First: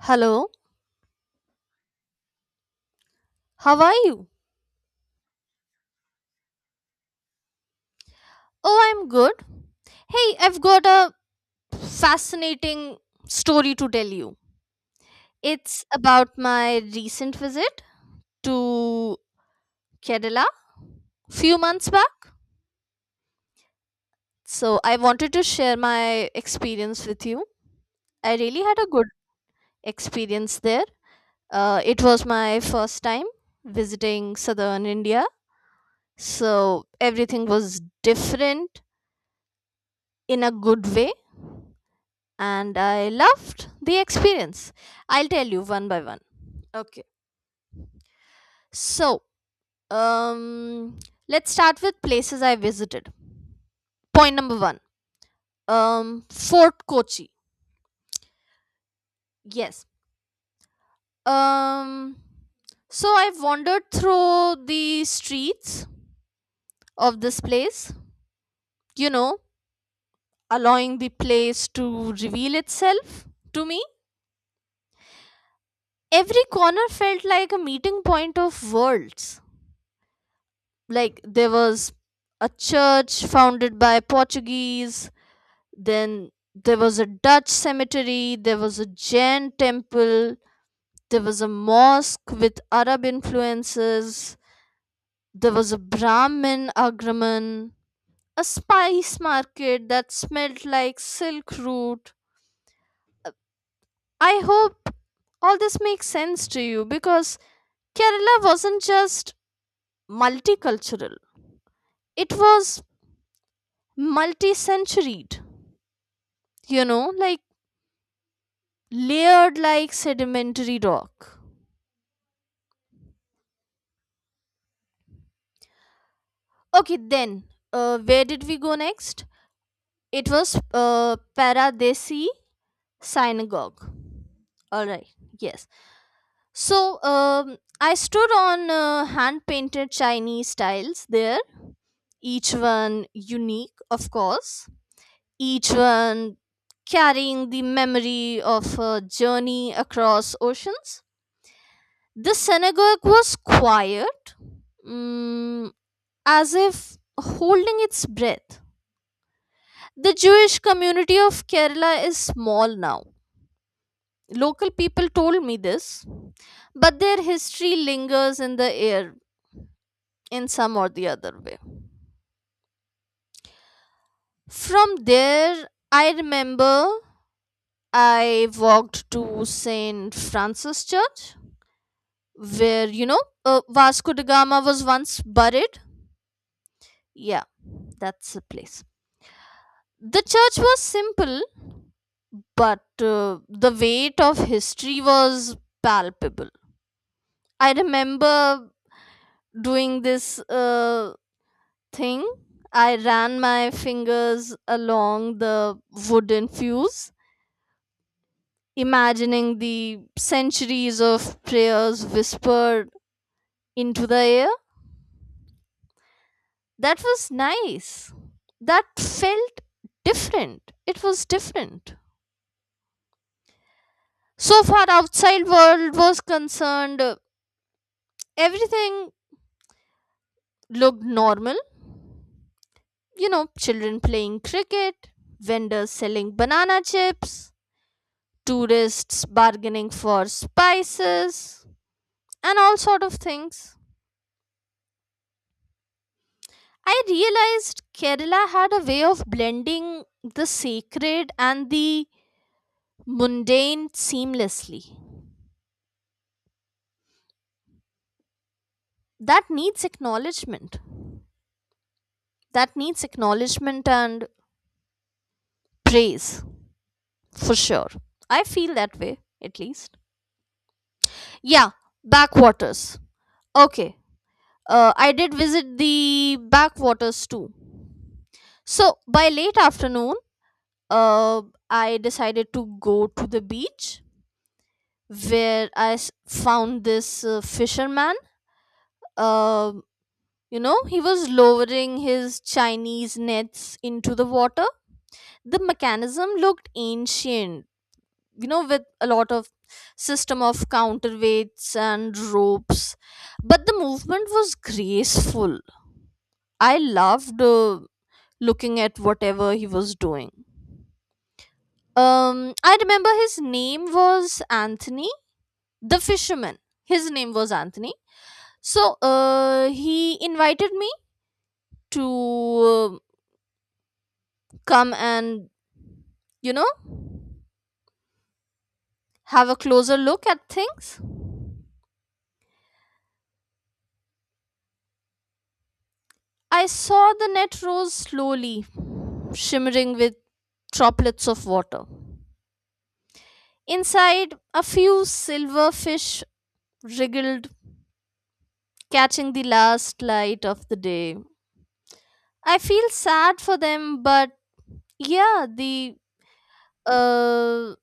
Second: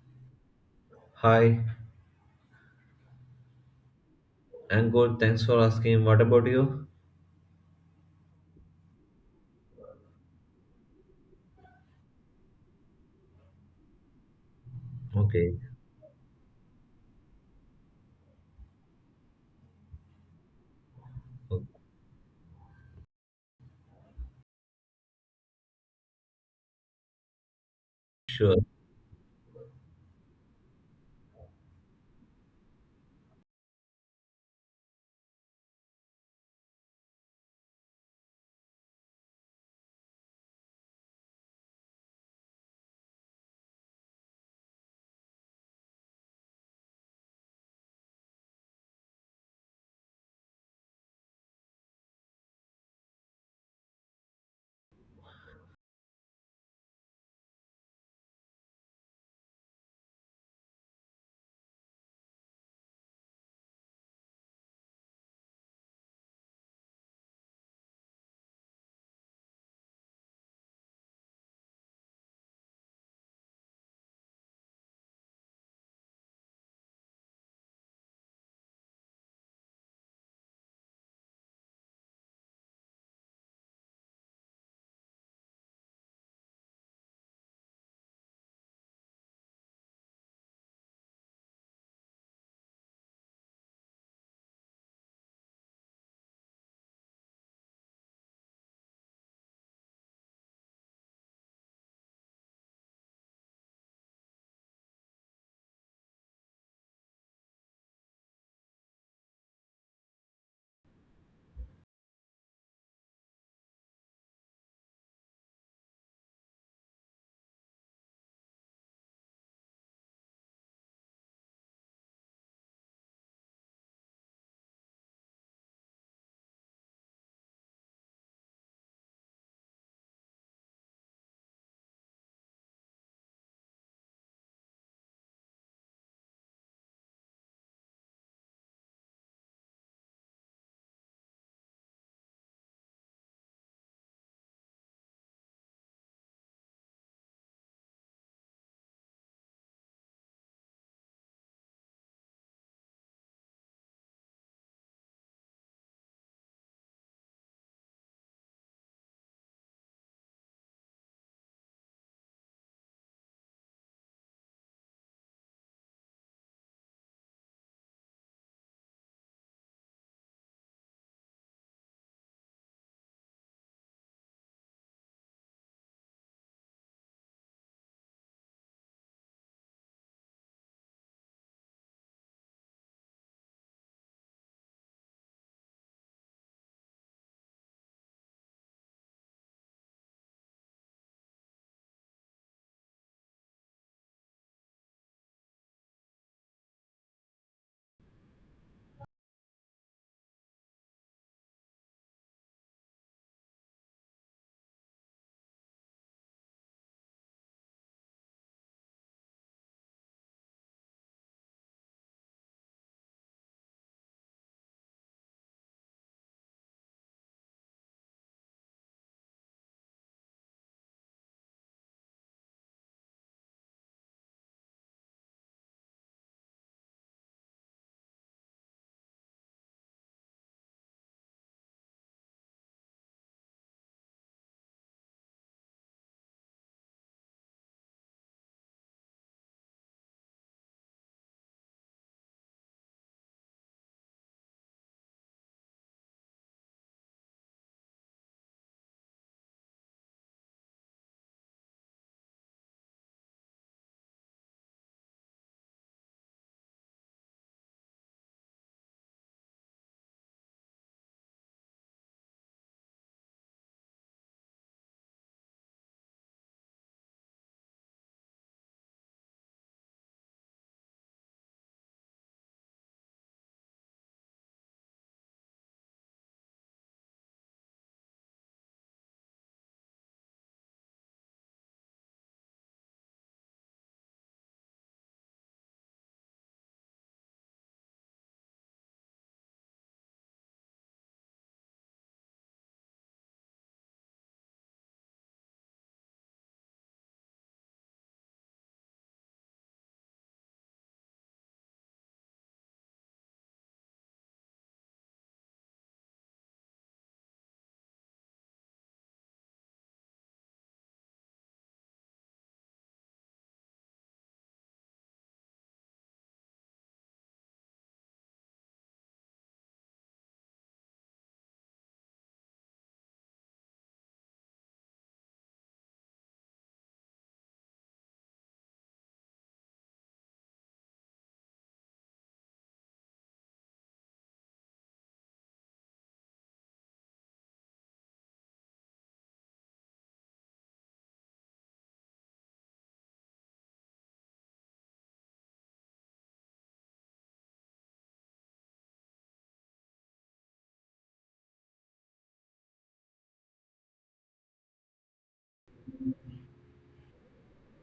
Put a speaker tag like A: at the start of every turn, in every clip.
A: Hello,
B: Hi,
A: how are you?
B: I'm good. Thanks for asking. What about you?
A: Oh, I'm good. Hey, I've got a fascinating story to tell you.
B: Okay,
A: It's about my recent visit to Kerala few
B: okay,
A: months back. So, I wanted to share my experience with you. I
B: sure.
A: really had a good experience there. It was my first time visiting southern India. So, everything was different in a good way and I loved the experience. I'll tell you one by one. Okay. So, um, let's start with places I visited. Point number one. Fort Kochi. Yes. Um, so I wandered through the streets of this place. You know, allowing the place to reveal itself to me. Every corner felt like a meeting point of worlds, like there was a church founded by portuguese, then there was a dutch cemetery, there was a jain temple, there was a mosque with arab influences, there was a brahmin agraman, a spice market that smelled like silk root. I hope all this makes sense to you, because kerala wasn't just multicultural, it was multi-centuried, you know, like layered like sedimentary rock. Okay, then where did we go next? It was Paradesi Synagogue. All right, yes. So I stood on hand painted Chinese tiles there, each one unique, of course, each one carrying the memory of a journey across oceans. The synagogue was quiet, mm, as if holding its breath. The Jewish community of Kerala is small now. Local people told me this, but their history lingers in the air in some or the other way. From there, I remember I walked to St. Francis Church, where, Vasco da Gama was once buried. Yeah, that's the place. The church was simple, but the weight of history was palpable. I remember doing this thing. I ran my fingers along the wooden fuse, imagining the centuries of prayers whispered into the air. That was nice. That felt different. It was different. So far outside world was concerned, everything looked normal, you know, children playing cricket, vendors selling banana chips, tourists bargaining for spices, and all sort of things. I realized Kerala had a way of blending the sacred and the mundane seamlessly. That needs acknowledgement. That needs acknowledgement and praise for sure. I feel that way, at least. Yeah, backwaters. Okay, I did visit the backwaters too. So by late afternoon, uh, I decided to go to the beach where found this fisherman. Uh, he was lowering his Chinese nets into the water. The mechanism looked ancient, you know, with a lot of system of counterweights and ropes, but the movement was graceful. I loved looking at whatever he was doing. I remember his name was Anthony, the fisherman. His name was Anthony. So he invited me to uh, come and, you know, have a closer look at things. I saw the net rose slowly, shimmering with droplets of water. Inside, a few silver fish wriggled, catching the last light of the day. I feel sad for them, but yeah, the uh,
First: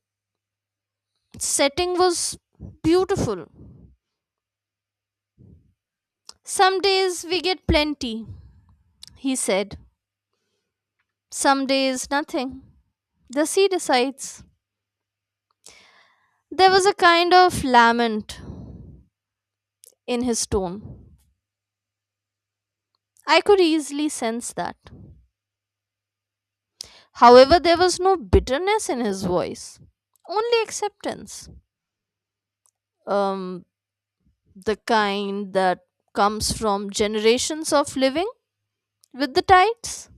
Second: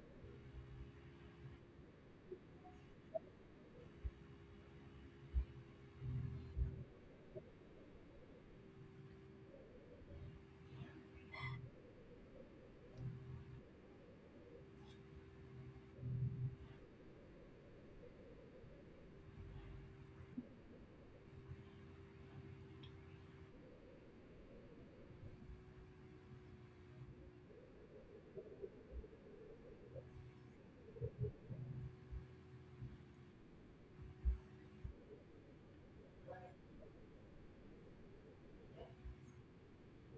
A: setting was beautiful. Some days we get plenty, he said. Some days nothing. The sea decides. There was a kind of lament in his tone. I could easily sense that. However, there was no bitterness in his voice, only acceptance. Um, the kind that comes from generations of living with the tides.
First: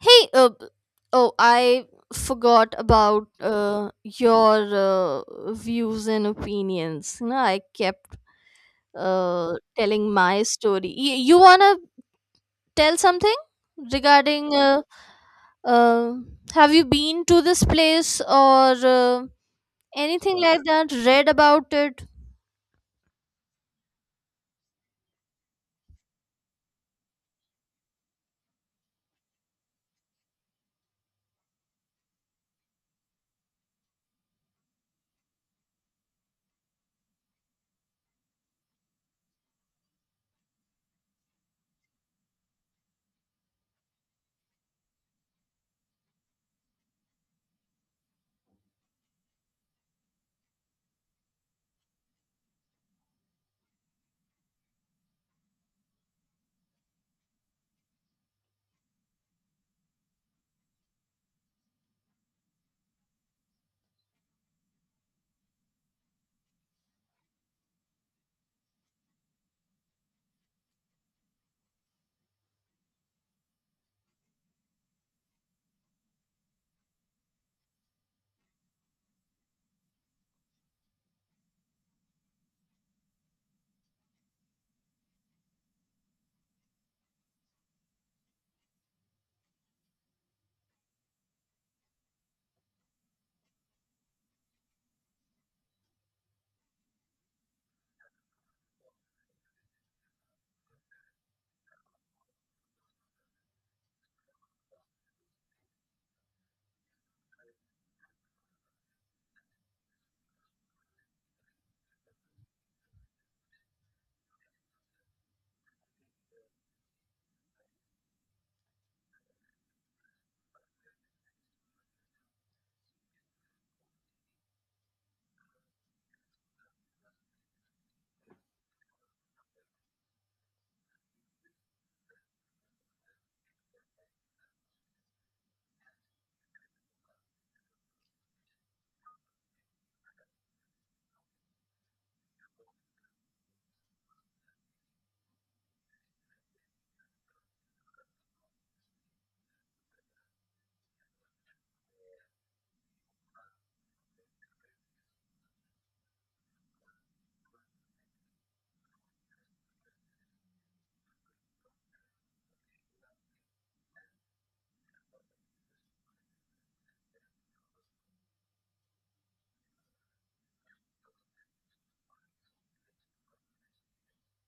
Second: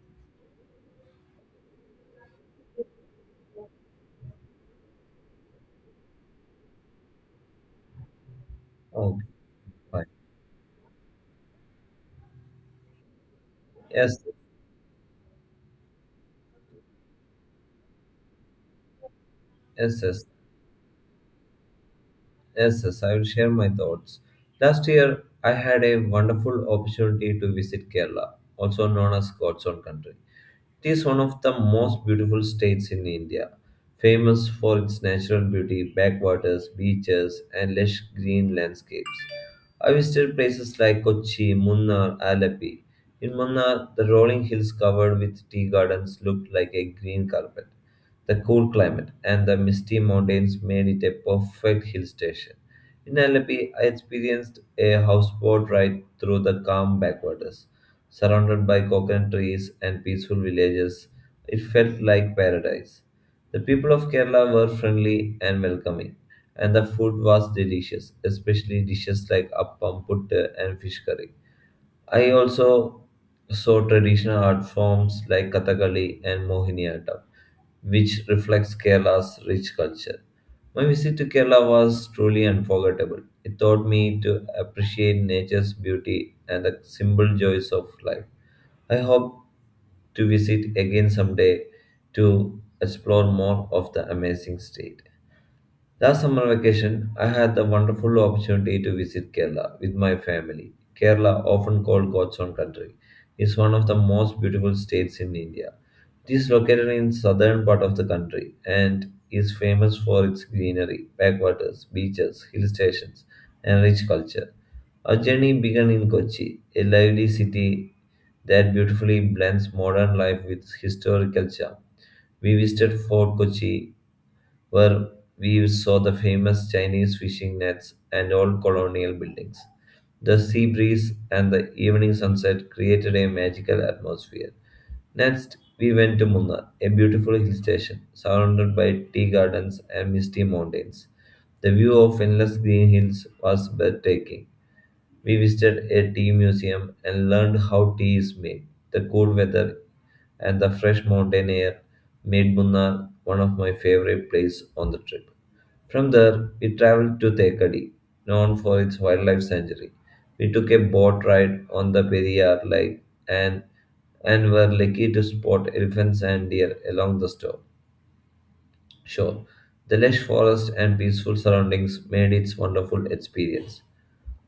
A: Hey, oh, I forgot about your views and opinions. You know, I kept
B: Okay, fine.
A: telling my story. You wanna tell something
B: Yes,
A: regarding? Uh, have you been to this place, or
B: yes, yes,
A: anything like that? Read about it?
B: yes. I will share my thoughts. Last year, I had a wonderful opportunity to visit Kerala, also known as God's own country. It is one of the most beautiful states in India, famous for its natural beauty, backwaters, beaches, and lush green landscapes. I visited places like Kochi, Munnar, Alapi. In Munnar, the rolling hills covered with tea gardens looked like a green carpet. The cool climate and the misty mountains made it a perfect hill station. In Alapi, I experienced a houseboat ride through the calm backwaters surrounded by coconut trees and peaceful villages. It felt like paradise. The people of Kerala were friendly and welcoming, and the food was delicious, especially dishes like appam, puttu, and fish curry. I also saw traditional art forms like Kathakali and Mohiniyattam, which reflects Kerala's rich culture. My visit to Kerala was truly unforgettable. It taught me to appreciate nature's beauty and the simple joys of life. I hope to visit again someday to explore more of the amazing state. Last summer vacation, I had the wonderful opportunity to visit Kerala with my family. Kerala, often called God's own country, is one of the most beautiful states in India. It is located in southern part of the country and is famous for its greenery, backwaters, beaches, hill stations, and rich culture. Our journey began in Kochi, a lively city that beautifully blends modern life with historical charm. We visited Fort Kochi, where we saw the famous Chinese fishing nets and old colonial buildings. The sea breeze and the evening sunset created a magical atmosphere. Next, we went to Munnar, a beautiful hill station surrounded by tea gardens and misty mountains. The view of endless green hills was breathtaking. We visited a tea museum and learned how tea is made. The cool weather and the fresh mountain air made Munnar one of my favorite places on the trip. From there, we traveled to Thekadi, known for its wildlife sanctuary. We took a boat ride on the Periyar Lake and, and were lucky to spot elephants and deer along the shore. Sure, the lush forest and peaceful surroundings made it wonderful experience.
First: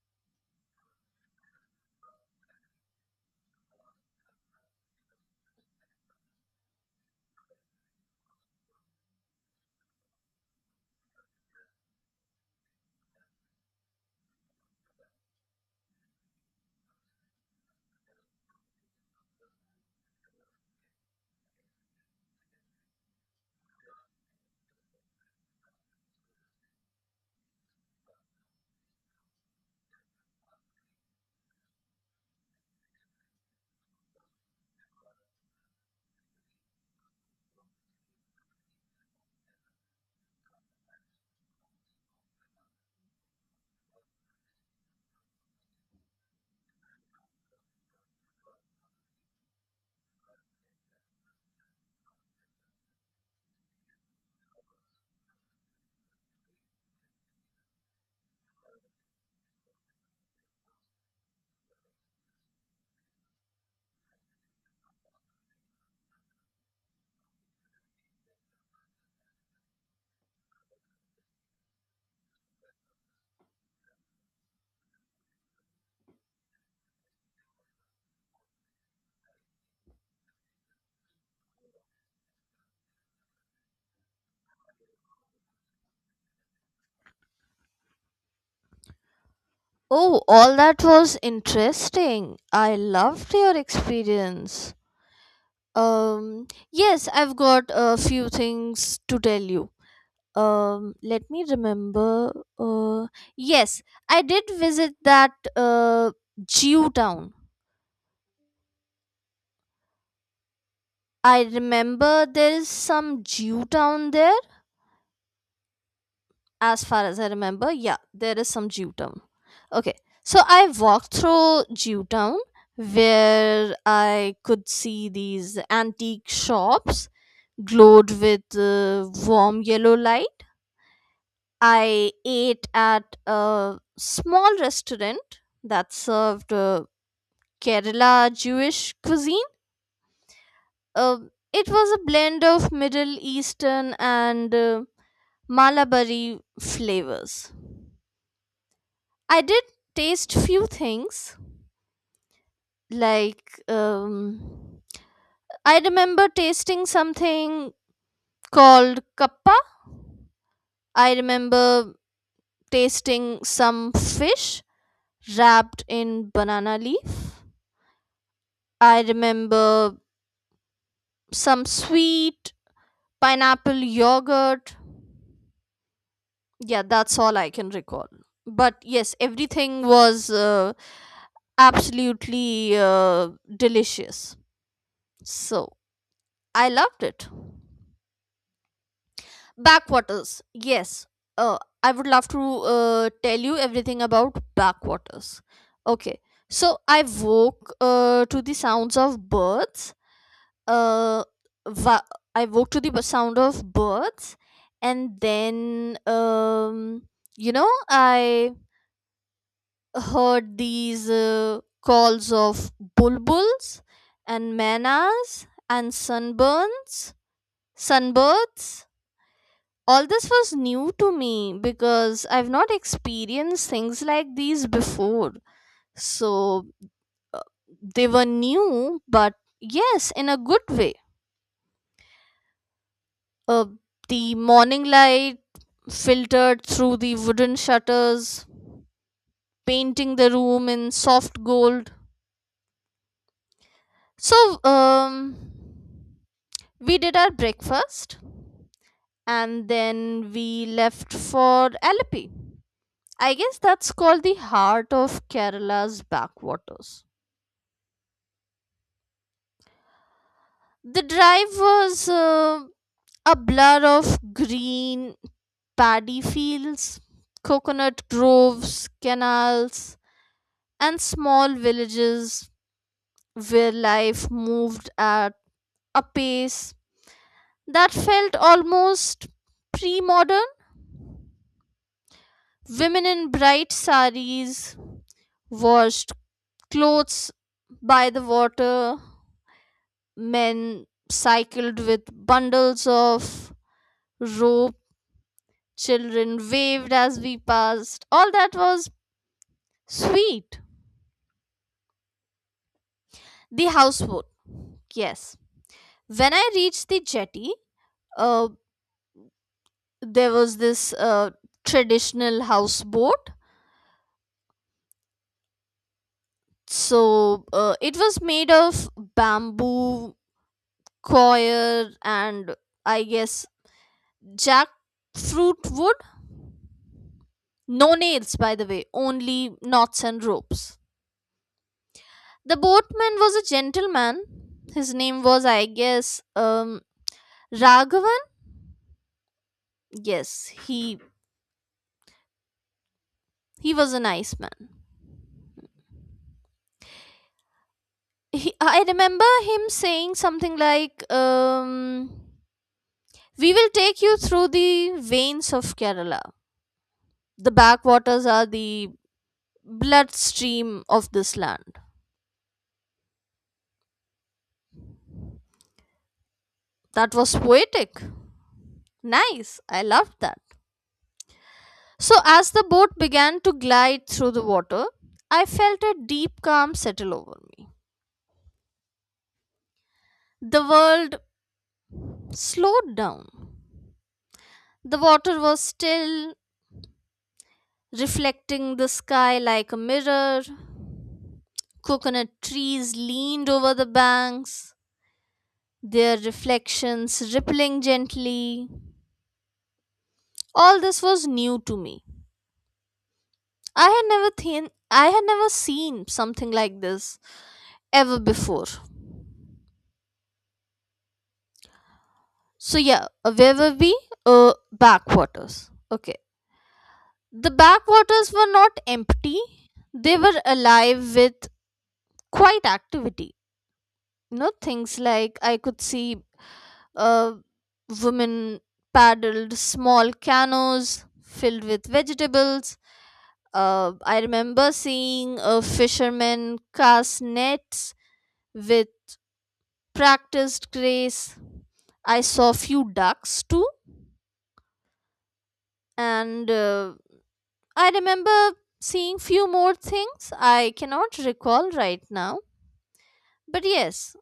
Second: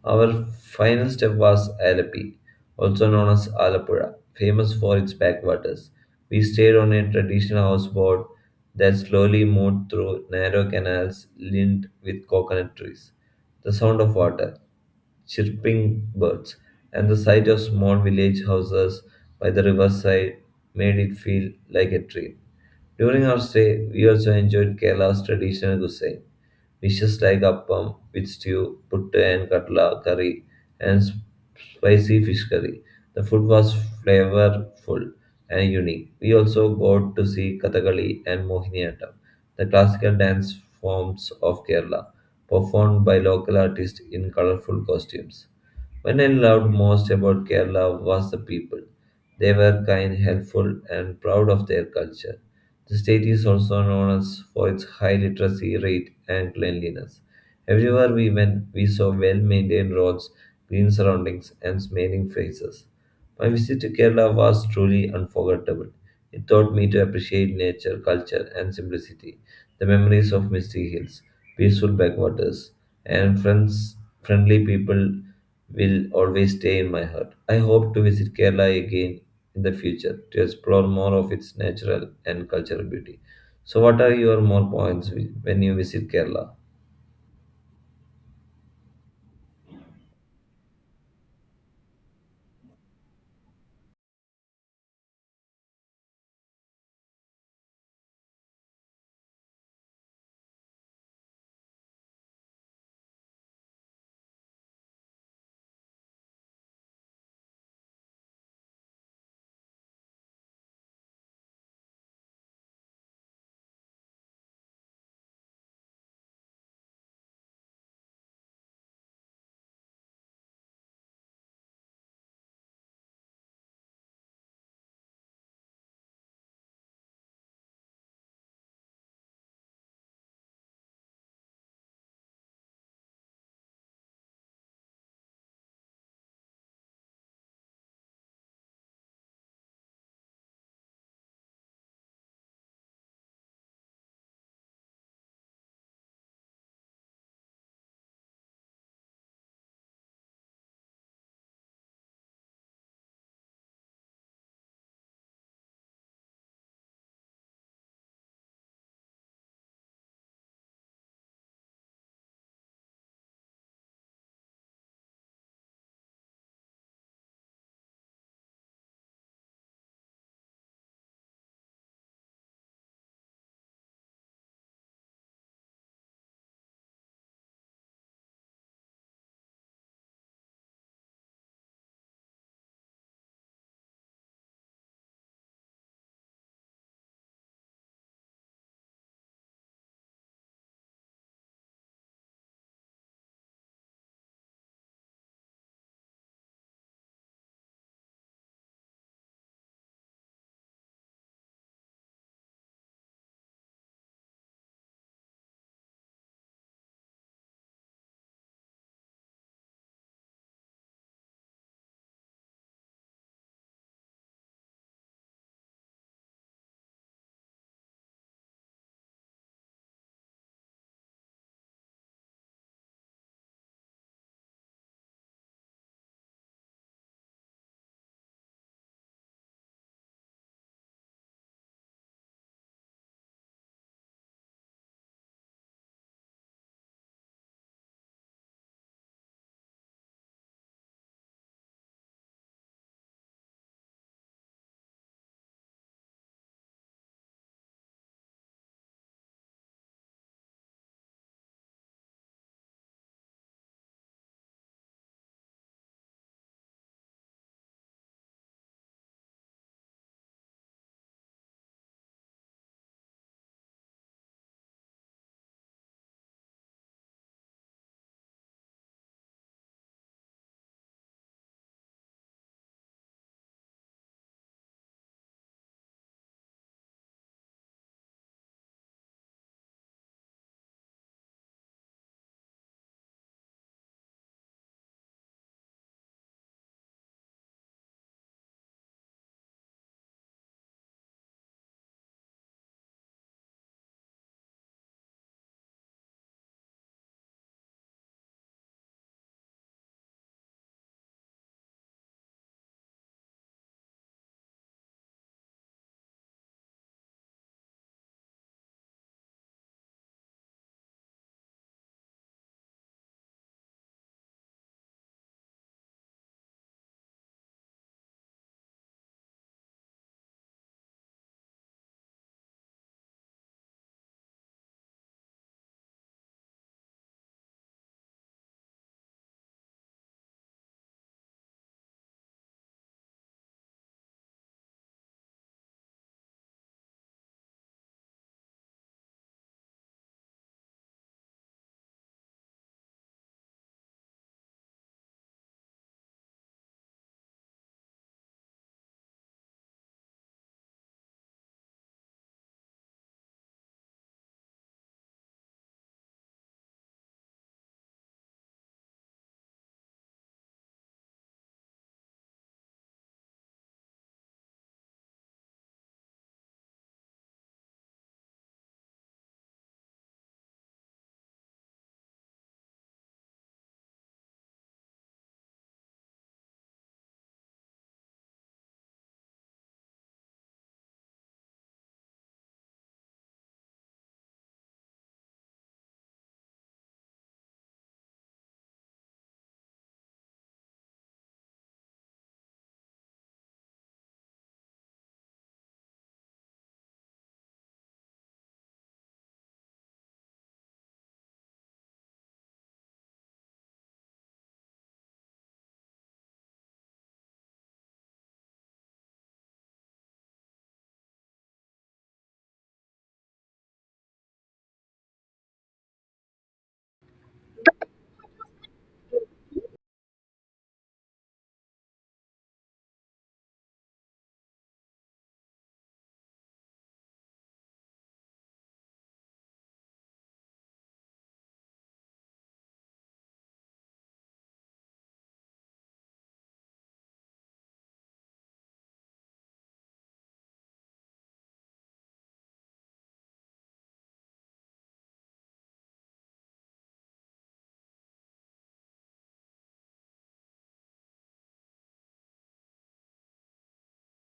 B: Our final step was Alapi, also known as Alapura, famous for its backwaters. We stayed on a traditional houseboat that slowly moved through narrow canals lined with coconut trees. The sound of water, chirping birds, and the sight of small village houses by the riverside made it feel like a dream. During our stay, we also enjoyed Kerala's traditional cuisine. Dishes like appam with stew, puttu and katla curry, and spicy fish curry. The food was flavorful and unique. We also got to see Kathakali and Mohiniyattam, the classical dance forms of Kerala, performed by local artists in colorful costumes. When I loved most about Kerala was the people. They were kind, helpful, and proud of their culture. The state is also known as for its high literacy rate and cleanliness. Everywhere we went, we saw well maintained roads, green surroundings, and smiling faces. My visit to Kerala was truly unforgettable. It taught me to appreciate nature, culture, and simplicity. The memories of misty hills, peaceful backwaters, and friendly people will always stay in my heart. I hope to visit Kerala again in the future to explore more of its natural and cultural beauty. So, what are your more points when you visit Kerala?
A: Oh, all that was interesting. I loved your experience. Yes, I've got a few things to tell you. Let me remember. uh yes, I did visit that jew town. I remember there is some jew town there, as far as I remember. Yeah, there is some jew town. Okay, so I walked through jew town, where I could see these antique shops glowed with warm yellow light. I ate at a small restaurant that served Kerala Jewish cuisine. Uh, it was a blend of Middle Eastern and Malabari flavors. I did taste few things, like I remember tasting something called kappa. I remember tasting some fish wrapped in banana leaf. I remember some sweet pineapple yogurt. Yeah, that's all I can recall. But yes, everything was absolutely delicious. So I loved it. Backwaters. Yes. I would love to tell you everything about backwaters. Okay. So I woke to the sounds of birds. Uh, va- I woke to the sound of birds. And then, I heard these calls of bulbuls and manas and sunbirds. All this was new to me because I've not experienced things like these before. So uh, they were new, but yes, in a good way. Uh, the morning light filtered through the wooden shutters, painting the room in soft gold. So, we did our breakfast and then we left for Alleppey. I guess that's called the heart of Kerala's backwaters. The drive was a blur of green paddy fields, coconut groves, canals, and small villages where life moved at a pace that felt almost pre modern. Women in bright saris washed clothes by the water. Men cycled with bundles of rope. Children waved as we passed. All that was sweet. The houseboat, yes. When I reached the jetty, uh, there was this traditional houseboat. So it was made of bamboo, coir, and I guess jackfruit wood. No nails, by the way, only knots and ropes. The boatman was a gentleman. His name was, I guess, Raghavan. Yes, he was a nice man. He, I remember him saying something like, "We will take you through the veins of Kerala. The backwaters are the bloodstream of this land." That was poetic. Nice. I loved that. So, as the boat began to glide through the water, I felt a deep calm settle over me. The world slowed down. The water was still, reflecting the sky like a mirror. Coconut trees leaned over the banks, their reflections rippling gently. All this was new to me. I had never seen something like this ever before. So yeah, where were we? Backwaters. Okay, the backwaters were not empty; they were alive with quite activity. You know, things like I could see uh, women paddled small canoes filled with vegetables. I remember seeing a fisherman cast nets with practiced grace. I saw few ducks too, and I remember seeing few more things I cannot recall right now. But yes,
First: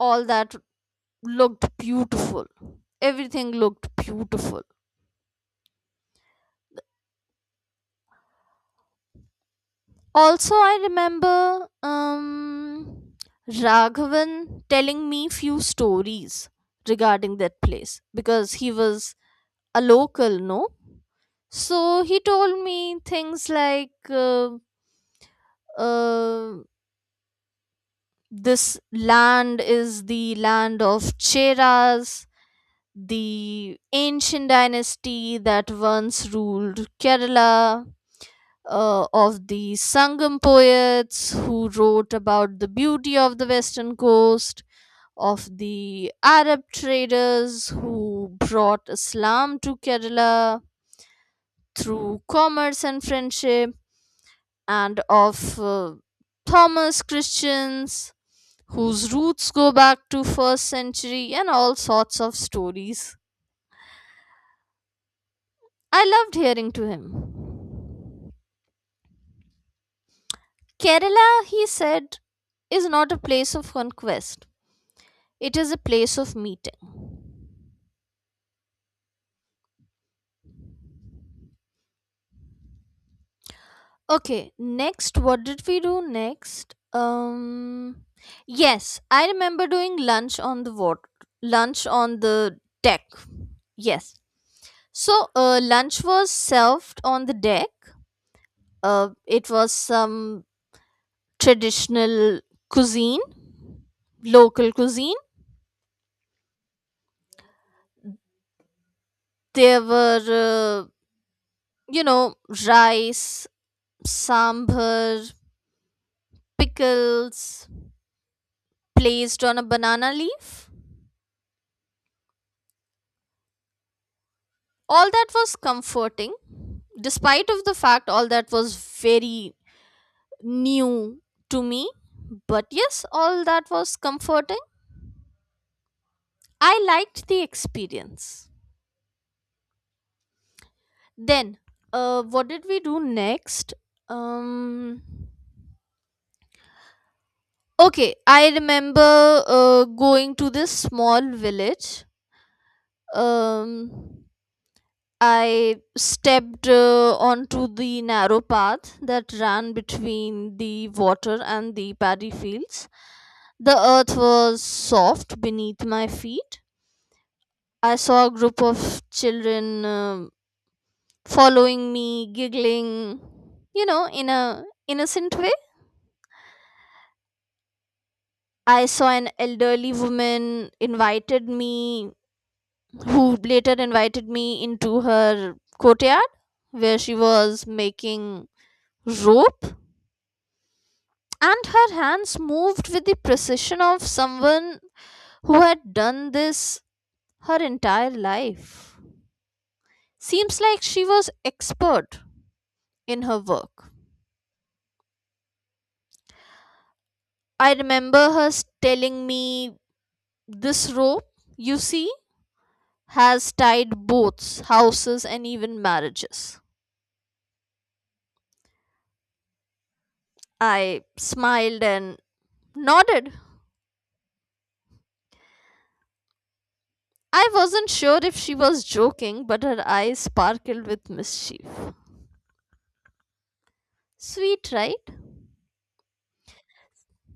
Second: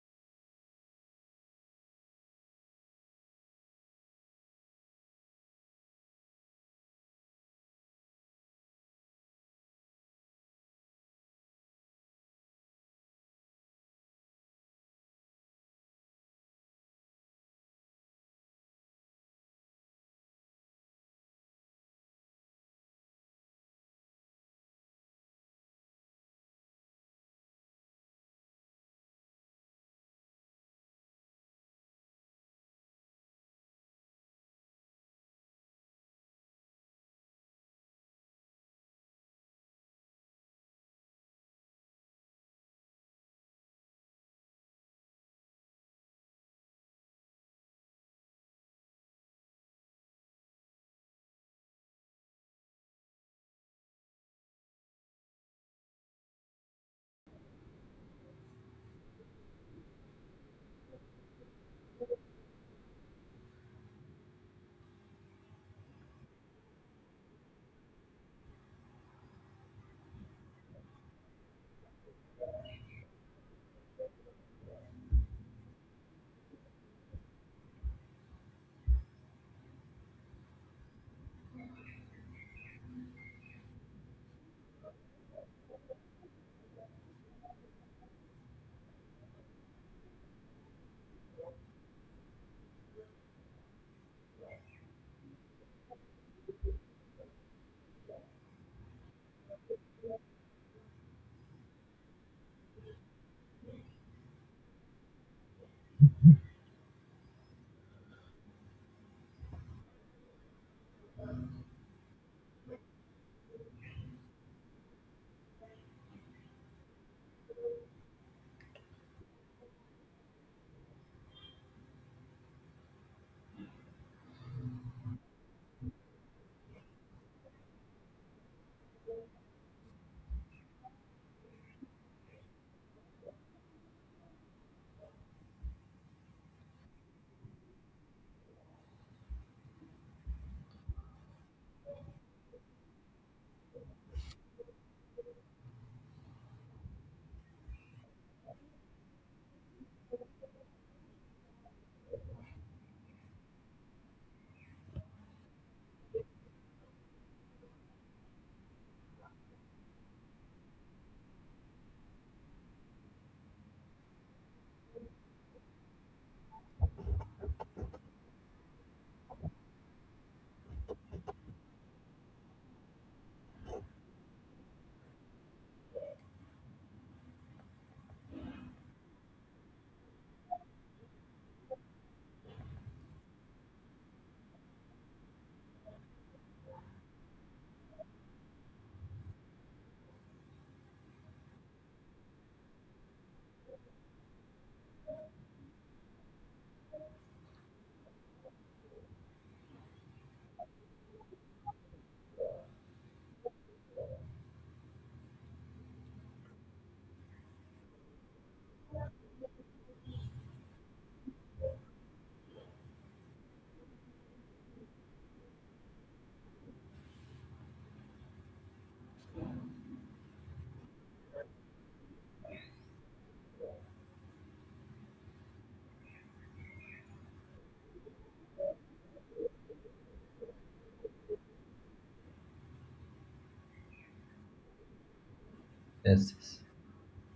A: all that looked beautiful. Everything looked beautiful. Also, I remember Raghavan telling me few stories regarding that place, because he was a local, no? So he told me things like uh, this land is the land of Cheras, the ancient dynasty that once ruled Kerala, of the Sangam poets who wrote about the beauty of the western coast, of the Arab traders who brought Islam to Kerala through commerce and friendship, and of Thomas Christians whose roots go back to first century, and all sorts of stories I loved hearing to him. Kerala, he said, is not a place of conquest. It is a place of meeting. Okay, next, what did we do next? Yes, I remember doing lunch on the water, lunch on the deck. Yes. So, lunch was served on the deck. It was some traditional cuisine, local cuisine. There were you know, rice, sambar, pickles placed on a banana leaf. All that was comforting, despite of the fact all that was very new to me. But yes, all that was comforting. I liked the experience. Then, what did we do next? Um, okay, I remember going to this small village. Um, I stepped onto the narrow path that ran between the water and the paddy fields. The earth was soft beneath my feet. I saw a group of children following me, giggling, you know, in a innocent way. I saw an elderly who later invited me into her courtyard where she was making rope, and her hands moved with the precision of someone who had done this her entire life. Seems like she was expert in her work. I remember telling me, this rope, you see, has tied boats, houses, and even marriages. I smiled and nodded. I wasn't sure if she was joking, but her eyes sparkled with mischief. Sweet, right?
B: Yes, yes.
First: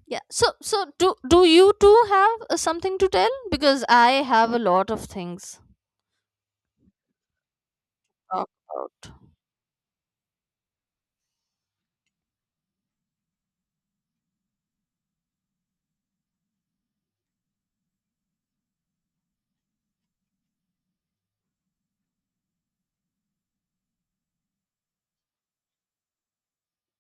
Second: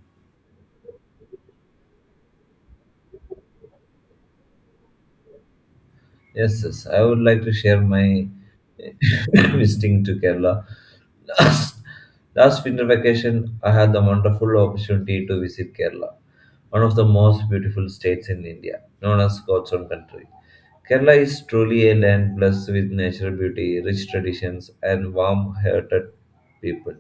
A: Yeah. So do you too have something to tell? Because I have a lot of things to
B: Yes. I would like to share my
A: talk about.
B: visiting to Kerala. Last, last winter vacation, I had the wonderful opportunity to visit Kerala, one of the most beautiful states in India, known as God's own country. Kerala is truly a land blessed with natural beauty, rich traditions, and warm hearted people.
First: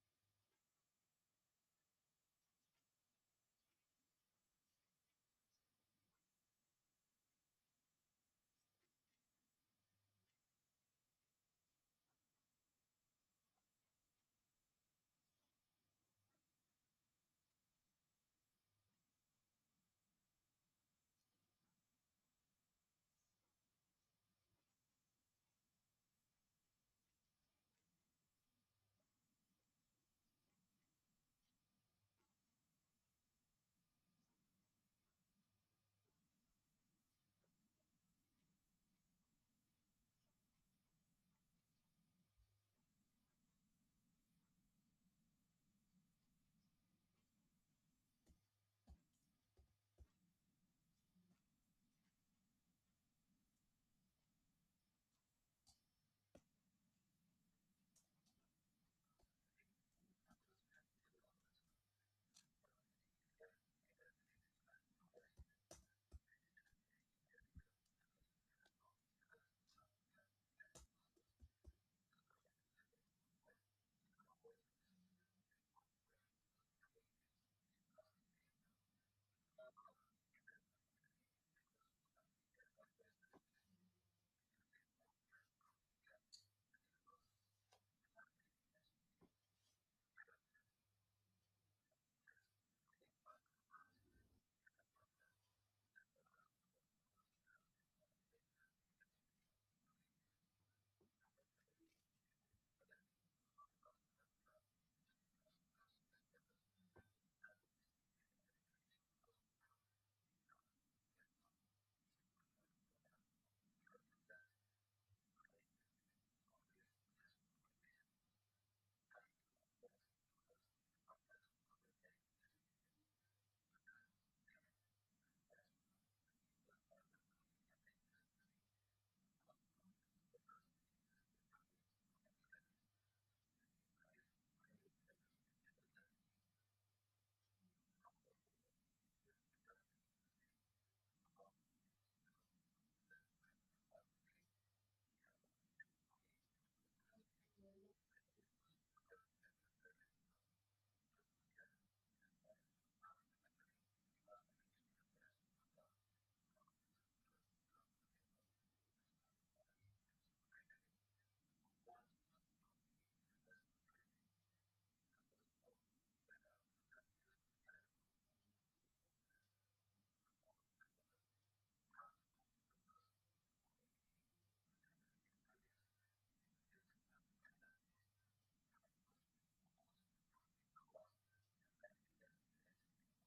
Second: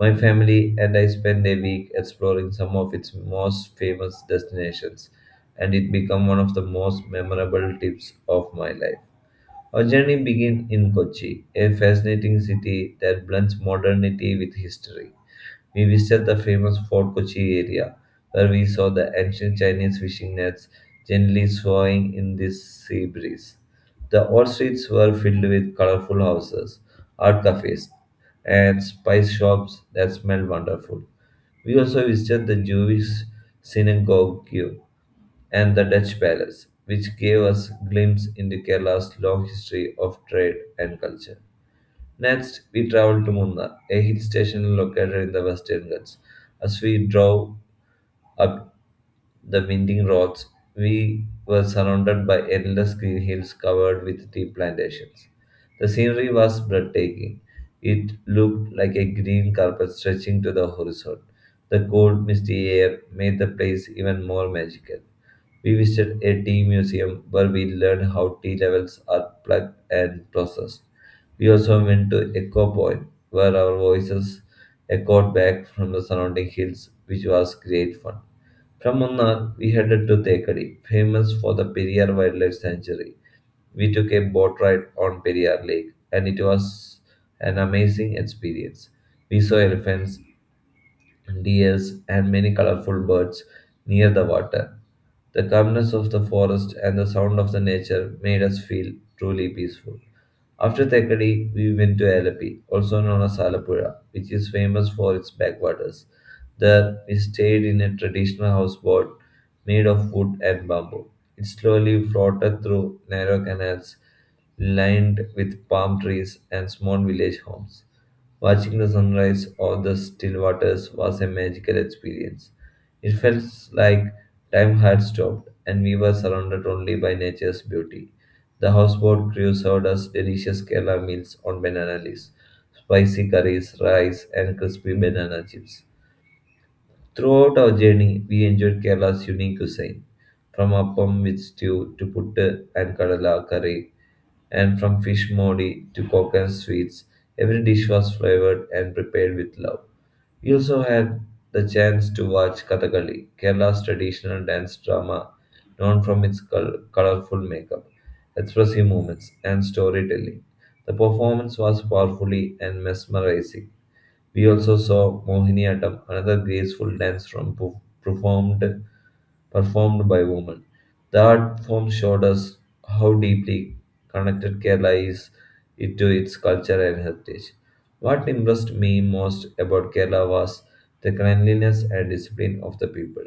B: My family and I spent a week exploring some of its most famous destinations, and it became one of the most memorable trips of my life. Our journey began in Kochi, a fascinating city that blends modernity with history. We visited the famous Fort Kochi area, where we saw the ancient Chinese fishing nets gently swaying in the sea breeze. The old streets were filled with colorful houses, art cafes, and spice shops that smelled wonderful. We also visited the Jewish synagogue and the Dutch palace, which gave us glimpse into Kerala's long history of trade and culture. Next, we traveled to Munnar, a hill station located in the Western Ghats. As we drove up the winding roads, we were surrounded by endless green hills covered with tea plantations. The scenery was breathtaking. It looked like a green carpet stretching to the horizon. The cold, misty air made the place even more magical. We visited a tea museum where we learned how tea levels are plucked and processed. We also went to Echo Point, where our voices echoed back from the surrounding hills, which was great fun. From Munnar, we headed to Thekadi, famous for the Periyar Wildlife Sanctuary. We took a boat ride on Periyar Lake, and it was an amazing experience. We saw elephants, deers, and many colorful birds near the water. The calmness of the forest and the sound of the nature made us feel truly peaceful. After Thekkady, we went to Alapi, also known as Alapura, which is famous for its backwaters. There, we stayed in a traditional houseboat made of wood and bamboo. It slowly floated through narrow canals lined with palm trees and small village homes. Watching the sunrise over the still waters was a magical experience. It felt like time had stopped and we were surrounded only by nature's beauty. The houseboat crew served us delicious Kerala meals on banana leaves, spicy curries, rice, and crispy banana chips. Throughout our journey, we enjoyed Kerala's unique cuisine, from appam with stew to puttu and kadala curry, and from fish modi to coconut sweets. Every dish was flavored and prepared with love. We also had the chance to watch Kathakali, Kerala's traditional dance drama known from its colorful makeup, expressive movements, and storytelling. The performance was powerfully and mesmerizing. We also saw Mohiniyattam, another graceful dance form performed performed by women. The art form showed us how deeply connected Kerala is it to its culture and heritage. What impressed me most about Kerala was the cleanliness and discipline of the people.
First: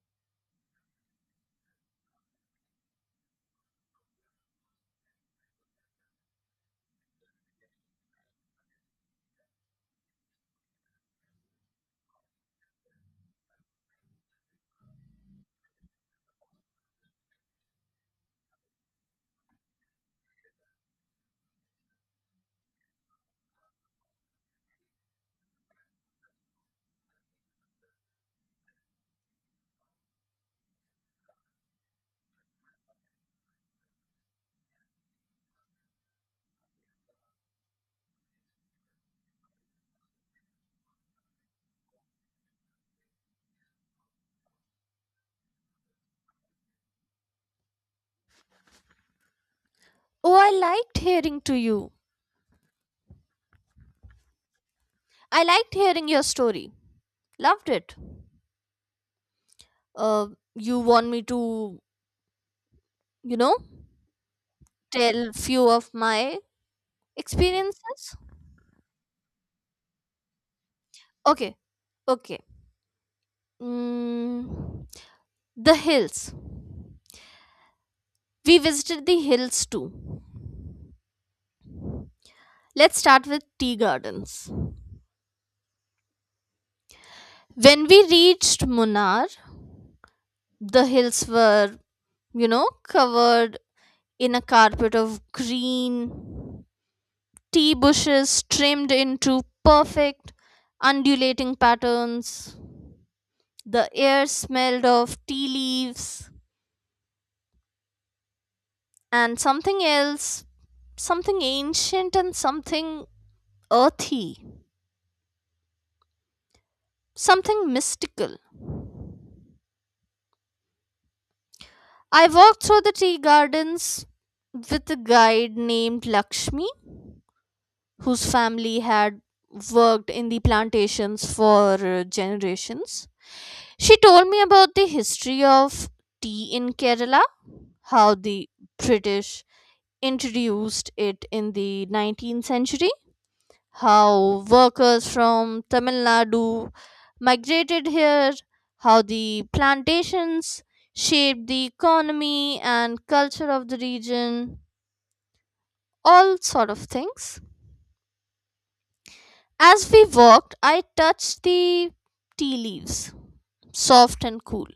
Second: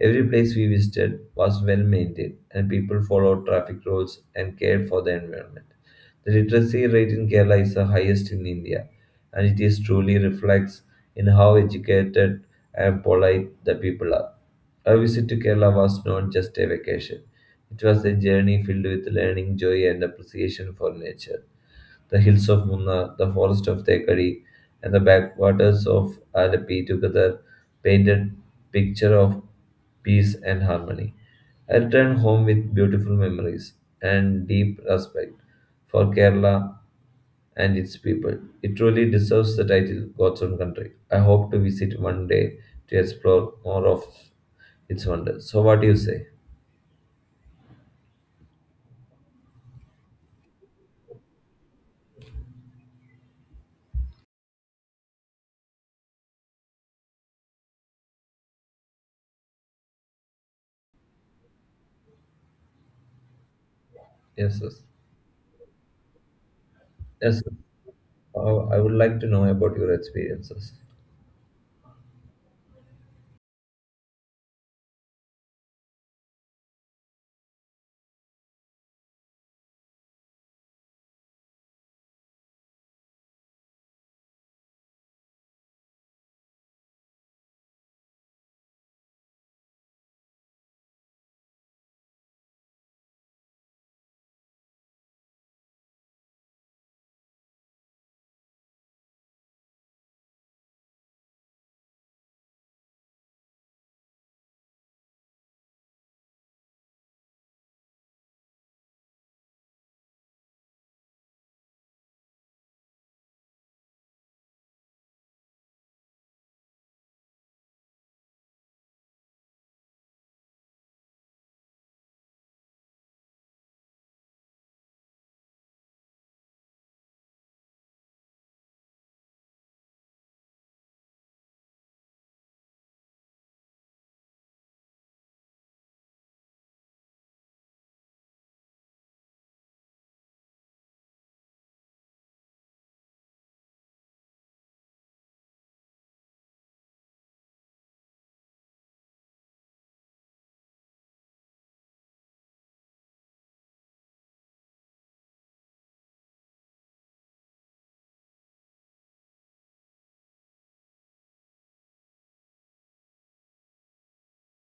B: Every place we visited was well maintained, and people followed traffic rules and cared for the environment. The literacy rate in Kerala is the highest in India, and it is truly reflects in how educated and polite the people are. Our visit to Kerala was not just a vacation. It was a journey filled with learning, joy, and appreciation for nature. The hills of Munnar, the forest of Thekadi, and the backwaters of Alappi together painted picture of peace and harmony. I returned home with beautiful memories and deep respect for Kerala and its people. It truly deserves the title God's own country. I hope to visit one day to explore more of its wonders. So, what do you say?
A: Oh, I liked hearing to you. I liked hearing your story. Loved it. Uh, you want me to, you know,
B: Yes, yes.
A: tell few of my
B: Yes, sir.
A: experiences?
B: I would like to know about your experiences.
A: Okay. Okay. Mm, the hills. We visited the hills too. Let's start with tea gardens. When we reached Munnar, the hills were, you know, covered in a carpet of green, tea bushes trimmed into perfect undulating patterns. The air smelled of tea leaves and something else, something ancient and something earthy, something mystical. I walked through the tea gardens with a guide named Lakshmi, whose family had worked in the plantations for generations. She told me about the history of tea in Kerala, how the British introduced it in the 19th century, how workers from Tamil Nadu migrated here, how the plantations shaped the economy and culture of the region, all sort of things. As we walked, I touched the tea leaves, soft and cool.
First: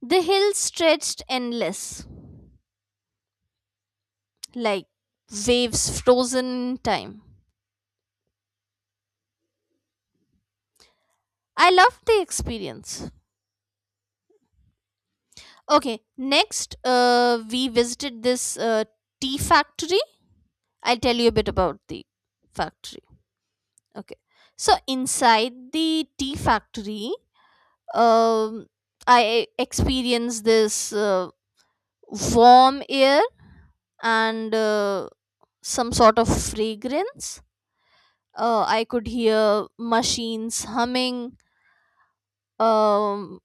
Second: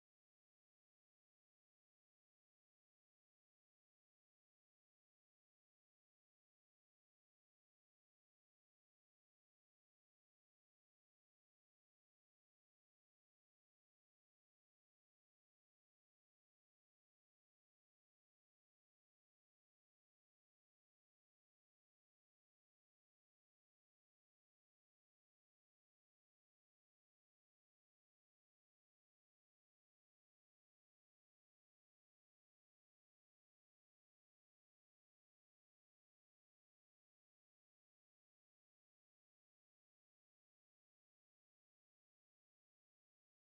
A: The hills stretched endless, like waves frozen in time. I loved the experience. Okay, next we visited this tea factory. I'll tell you a bit about the factory. Okay, so inside the tea factory, um, I experienced this warm air and some sort of fragrance. I could hear machines humming. Um,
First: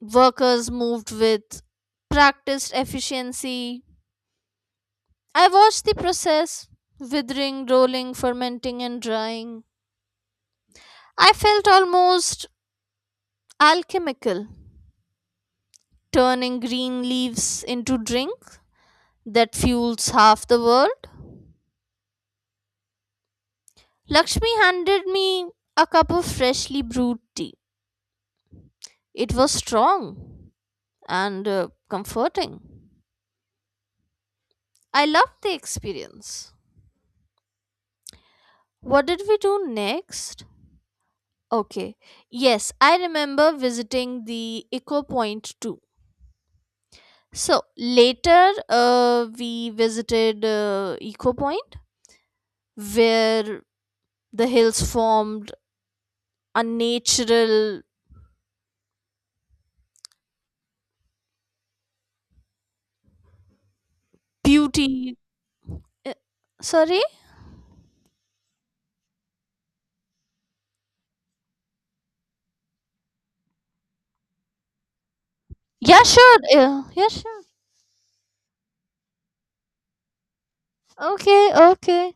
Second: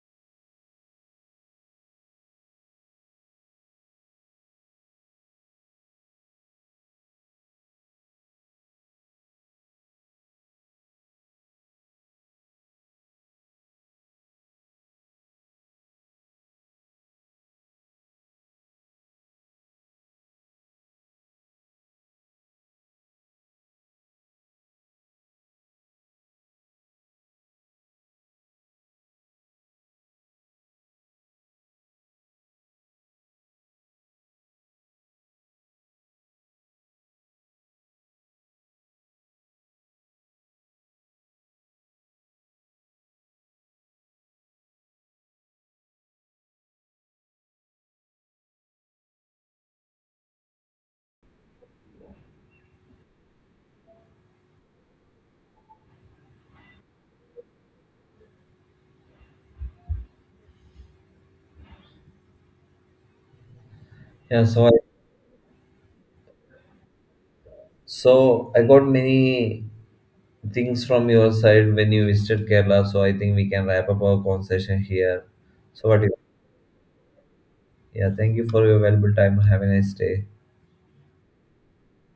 A: Workers moved with practiced efficiency. I watched the process, withering, rolling, fermenting, and drying. I felt almost alchemical, turning green leaves into drink that fuels half the world. Lakshmi handed me a cup of freshly brewed tea. It was strong and comforting. I loved the experience. What did we do next? Okay. Yes, I remember visiting the Eco Point too. So later, we visited Eco Point, where the hills formed a natural
B: Yeah,
A: beauty. Uh, sorry?
B: so I got many things from your side when you visited Kerala. So I think we can wrap up our conversation here. So what?
A: Yeah, sure. Yeah, sure.
B: Yeah, thank you for your valuable time. Have a nice day.
A: Okay, okay.